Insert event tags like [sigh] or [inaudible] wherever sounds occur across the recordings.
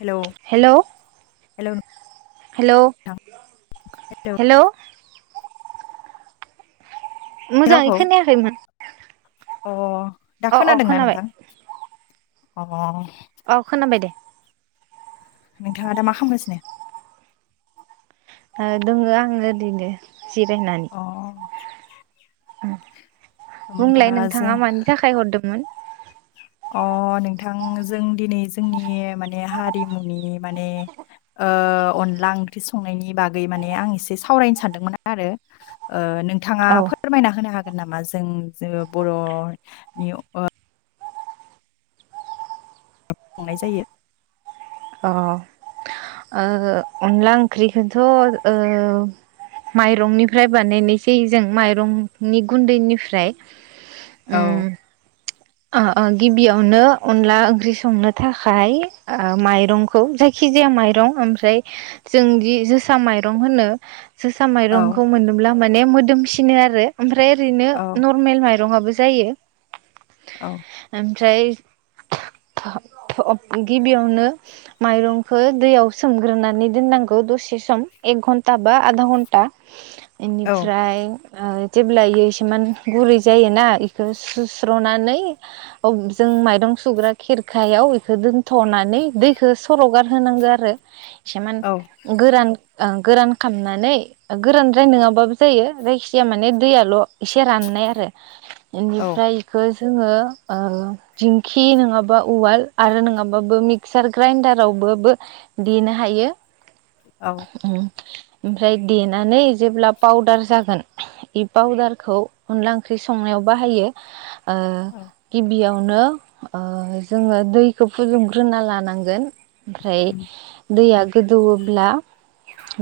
हेल' hello hello hello hello आंनि मोजाङै रावखौ खोनायाखैमोन अ दा अ अ खोनादोंना खोनाबाय नोंथां अ अ खोनाबाय दे नोंथाङा दा मा खामगासिनो? ओ दङो आङो ओरैनो जिरायनानै अ होमबा बुंलाय जों नोंथाङा मानि थाखाय हरदोंमोन अ नोंथां जों दिनै जोंनि माने हारिमुनि माने ओ अनला ओंख्रि संनायनि बागै माने आं एसे सावरायनो सानदोंमोन आरो ओ नोंथाङा औ फोरमायना होनो हागोन नामा जों जोङो बर'नि संनाय जायो अ ओ अनला ओंख्रिखौथ' ओ माइरंनिफ्राय बानायनायसै जों माइरंनि गुन्दैनिफ्राय औ उम ओ ओ गिबियावनो अनला ओंख्रि संनो थाखाय माइरंखौ जायखि खिजाया माइरं ओमफ्राय जोंदि जोसा माइरं होनो जोसा औ माइरंखौ मोनोब्ला माने मोदोमसिनो आरो ओमफ्राय ओरैनो औ नरमेल माइ रंआबो जायो औ [unintelligible] [unintelligible] गिबियावनो माइरंखौ दैयाव सोमग्रोनानै दोननांगौ दसे सम एक घन्टा बा आधा घन्टा औ इनिफ्राय जेब्ला इयो इसुमान गुरै जायोना इखौ सु [unintelligible] नानै जों माइरं सुग्रा खेरखायाव एलखौ दोनथ'नानै दैखो सर'गार होनांगौ आरो एसेमान औ गोरान गोरान खामनानै गोरानद्राय नङाबाबो जायो जायखिजाया माने दैयाल' एसे राननाय आरो औ बेनिफ्राय बेखौ जोङो ओ दिंखि नङाबा उवाल आरो नङाबाबो मिक्सार ग्राइन्डाराव बो बे देनो हायो औ उम ओमफ्राय देनानै जेब्ला पावदार जागोन बे पावदारखौ अनला ओंख्रि संनायाव बाहायो, ओ औ गिबियाव नो जोङो दैखौ फुदुंग्रोना लानांगोन ओमफ्राय उम दैया गोदौवोब्ला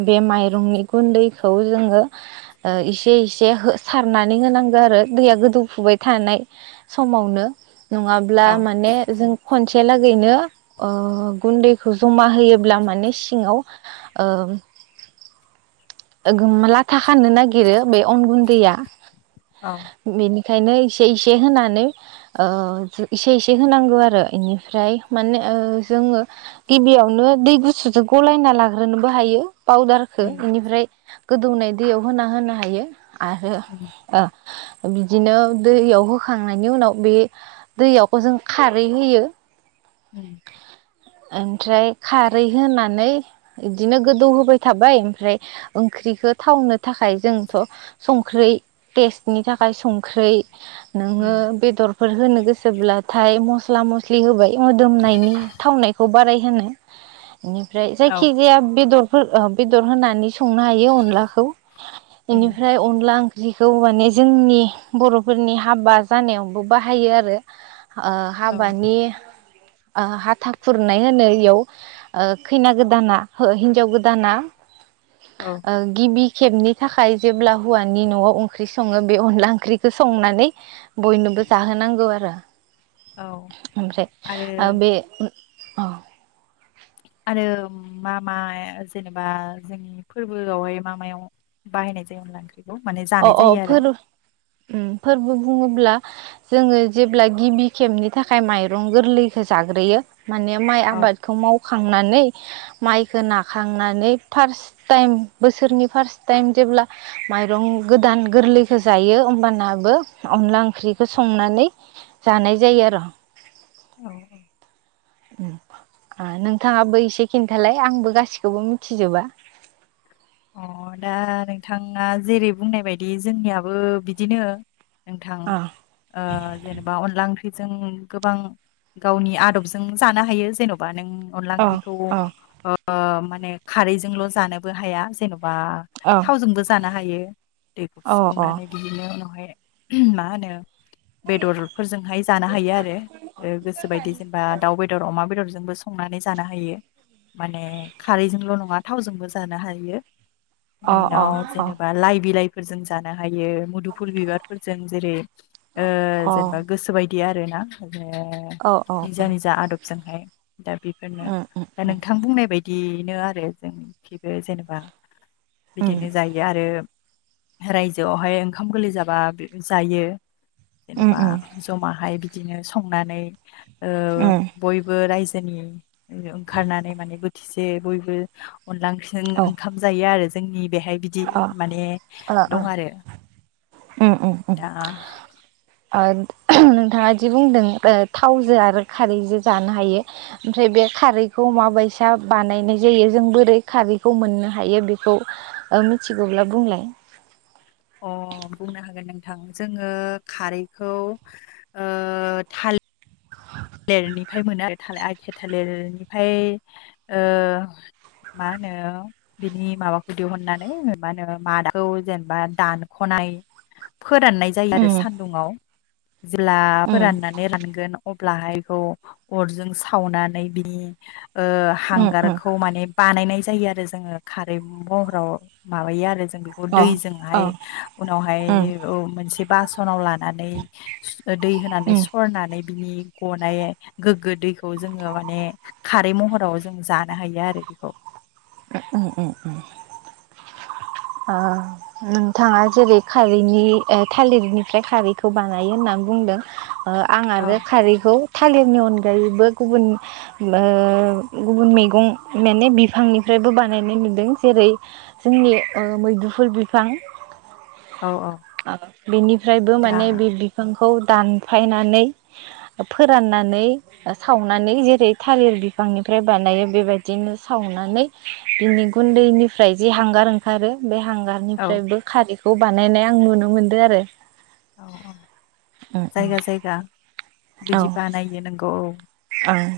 बे माइरंनि गुन्दैखौ जोङो इसे इसे हो सारनानै हो नांगौ आरो दैया गोदौफुबाय थानाय समावनो नङाब्ला औ माने जों खन लागैनो गुन्दैखौ जमा होयोब्ला माने सिङाव ओ [unintelligible] लाथा खानानो नागिरो बे अन गुन्दैया औ बेनि खायनो इसे इसे होनानै ओ इसे इसे होनांगौ आरो इनिफ्राय माने ओ जोङो गिबियावनो दै गुसुजों गलायना लाग्रोनोबो हायो पावदारखो उम एनिफ्राय गोदौनाय दैयाव होना होनो हायो आरो उम बिदिनो दैयाव होखांनायनि उनाव बे दैयाव जों खारै होयो उम ओमफ्राय खारै होनानै इदिनो गोदौ होबाय थाबाय ओमफ्राय ओंख्रिखौ थावनो थाखाय जोंथ' संख्रै टेस्टनि थाखाय संख्रै उम नोङो बेदरफोर होनो गोसोब्लाथाय मस्ला मस्लि होबाय मोदोमनायनि थावनायखौ बाराय होनो बेनिफ्राय औ जायखि जाया बेदर फोर बेदर होनानै संनो हायो अनलाखौ उम बेनिफ्राय अनला ओं ग्लिखौ माने जोंनि बर'फोरनि हाबा जानायावबो बाहायो आरो। ओ औ हाबानि ओ हाथा खुरनाय होनो इयाव ओ खैना गोदाना हो हिन्जाव गोदाना औ ओ गिबि खेबनि थाखाय जेब्ला हौवानि न'आव ओंख्रि सङो बे अनला ओंख्रिखौ संनानै बयनोबो जाहोनांगौ आरो औ ओमफ्राय आरो बे औ आरो मा मा जेनेबा जोंनि फोरबोआवहाय मा मायाव बाहाय [unintelligible] अ अ फोर उम फोरबो बुंङोब्ला जोंङो जेब्ला गिबि खेबनि थाखाय माइरं गोरलैखौ जाग्रोयो माने माइ औ आबादखौ माव खांनानै माइखो नाखांनानै फार्स्ट टाइम बोसोरनि फार्स्ट टाइम जे ब्ला माइरं गोदान गोरलैखौ जायो होमबानाबो अनला ओंख्रिखौ संनानै जानाय जायो आर'। औ। उम। आ नोंथांङाबो एसे खिन्थालाय आंबो गासिखौबो मिथिजोबा। अ दा नोंथांङा जेरै बुंनाय बायदि जोंनियाबो बिदिनो नोंथां अ ओ जेनेबा अनला ओंख्रि जों गोबां गावनि आदबजों जानो हायो जेन'बा नों अनला अ ओंख्रिखौ अ ओ माने खारैजोंल' जानोबो हाया। बा अ थावजोंबो जानो हायो दैखौ अ अ फुदुंनानै बिदिनो उनावहाय मा होनो बेदरफोरजोंहाय जानो हायो आरो ओ गोसोबायदि जेनेबा दाउ बेदर अमा बेदर जोंबो संनानै जानो हायो माने खारैजोंल' नङा थावजोंबो जानो हायो। अ इनि उनाव जेनेबा लाइ बिलाइफोरजों जानो हायो मुदुफुल बिबारफोरजों जेरै ओ जेनेबा गोसो बायदि आरोना ओमफाय अ निजा निजा आदब जोंहाय दा बेफोरनो अ दा नोंथां बुंनाय बाय दिनो आरो जोंनिखिबो जेनेबा अ बिदिनो जायो आरो रायजोआवहाय ओंखाम गोरलै जाबा जायो। उम जेनेबा उम जमाहाय बिदिनो संनानै ओ उम बयबो रायजो जोनि ओंखारनानै माने बोथिसे बयबो अनला औ ओंख्रिजों ओंखाम जायो आरो जोंनि बेहाय। बिदि अ ओ माने ओ दं आरो उम उम उम दा ओ नोंथांङा जि बुंदों थावजो आरो खारैजों जानो हायो ओमफ्राय बे खारैखौ माबायसा बानायनाय जायो जों बोरै खारैखौ मोननो हायो बेखौ ओ मिथिगौब्ला बुंलाय। अ। बुंनो हागोन नोंथां जोंङो खारैखौ ओ थाल लिरनिफ्राय मोनो आरो थालि आथिया थालिरनिफ्राय ओ मा होनो बिनि माबाखौ दिहुननानै मा होनो मादाखौ जेनेबा दानख'ना नाय फोराननाय जायो आरो उम सान्दुंङाव जेब्ला उम फोराननानै रानगोन अ ल्बाहाय खौ अरजों सावनानै बिनि ओ उम उम हांगारखौ माने बानायनाय जायो आरो जोङो खारै महराव माबायो आरो। बेखौ अ दैजोंहाइ अ उनाउहाइ उम उम औ मोनसे बासनआउ लाना नानै दै होनानै उम सरनानै बिनि गनाय गोग्गो दैखौ जोङो माने खारै महराव जों जानो हायो आरो बेखौ। उम उम उम। [inaudible] ओ नोंथाङा जेरै खारैनि ओ थालिरनिफ्राय खारैखौ बानायो होनना बुं बुंदों आं औ आरो खारैखौ थालिरनि अनगायैबो गुबुन ओ गुबुन मैगं माने बिफांनि फ्रायबो बानायनाय नुदों जेरै जोंनि ओ मैदुफुल बिफां औ औ बेनिफ्रायबो दा माने बे बिफांखौ दानफायनानै फोराननानै सावनानै जेरै थालिर बिफांनिफ्राय फ्राय बानायो बेबायदिनो सावनानै बिनि गुन्दैनिफ्राय जि हांगार ओंखारो बे हा औ हांगारनिफ्रायबो खारैखौ बानायनाय आं नुनो मोनदो आरो। औ औ औ जायगा जायगा बिदि ओं बानायो नोंगौ औ। ओं।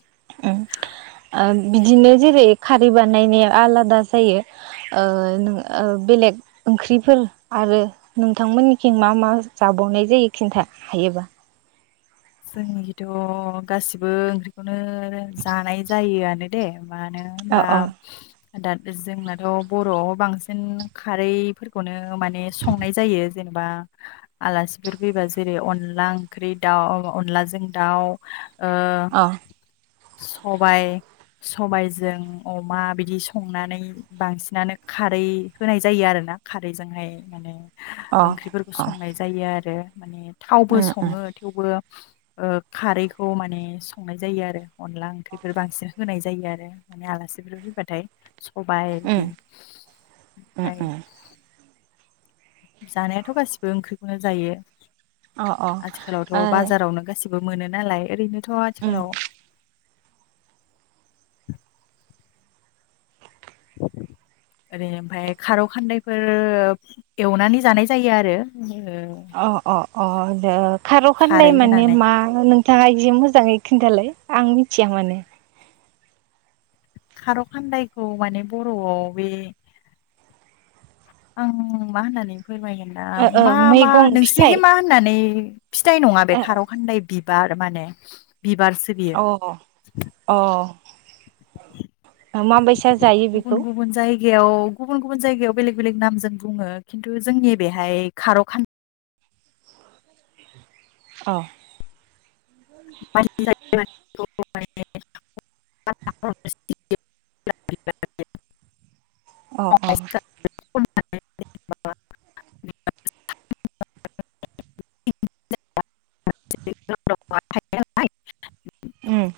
[inaudible] ओ बिदिनो जेरै- खारै बानायनाया आलादा जायो। ओ नो बेलेग ओंख्रिफोर आरो नोंथांमोननिखि मा मा जाब बावनाय जायो खिन्था हायोबा। जोंनिखिथ' गासिबो ओंख्रिखौनो जानाय जायोआनो दे। मानो अ होनबा अ दा जोंनाथ' बर'आव बांसिन खारैफोरखौनो माने संनाय जायो जे जेनेबा आलासिफोर फैबा जेरै अनला ओंख्रि दाउ अनलाजों दाउ ओ अ सबाय। सबायजों अमा बिदि संनानै बांसिनानो खारै होनाय जायो आरो। ना खारैजोंहाय माने ओंख्रिफोरखौ अ संनाय जायो आरो माने थावबो उम उम सङो थेवबो खारैखौ माने संनाय जायो आरो अनला ओंख्रिफोर बांसिन होनाय जायो आरो माने आलासि फोर फैबाथाय सबाय उम बिदि उम ओमफाय उम जानायाथ' गासिबो ओंख्रिखौनो जायो अ अ आथिखालावथ' ओ बाजारावनो गासिब बो मोनो नालाय ओरैनोथ' उम आथिखालाव। [inaudible] ओरै ओमफाय खारौ खान्दैफोर एवनानै जानाय जायो आरो। ओ। अ अ अ दे खार'खानदाय खारै माने होनानै मा नोंथाङा जि मोजाङै खिन्थालाय आं मिथिया माने। खार' खान्दायखौ माने बर'आव बे आं मा होननानै फोरमायगोन दा ओ ओ मा मा मैगं फिथाइ नोंसोरखि मा होननानै फिथाइ नङा बे खार' खान्दाय बि बार माने बिबारसो बियो। ओ अ माबायसा जायो बेखौ। गेयाव गुबुन गुबुन जायगायाव बेलेग बेलेग नामजों बुङो खिन्थु जोंनि बेहाय खार' खान औ। [inaudible] [unintelligible] अ'-अ'। [unintelligible] [unintelligible] उम।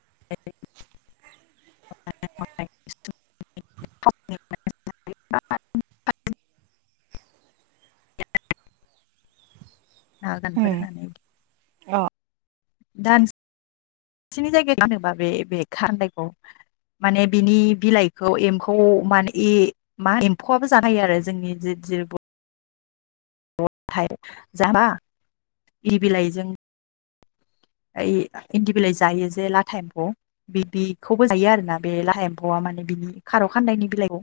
[unintelligible] [unintelligible] [unintelligible] आगानफोर उम होनानै। अ दानस सिनि जायगा बे-बे खान्दायखौ। माने बिनि बिलाइखौ एम्फौ मान ए मा एम्फौआबो जानो हायो आरो जोंनि जे [unintelligible] बद थाय जाबा इ बिलाइजों। ओइ इन्दि बिलाइ जायो जे लाथा एम्फौ बिदिखौबो जायो आरोना बे लाहा एम्फौआ माने बिनि खार' खान्दायनि बिलाइखौ।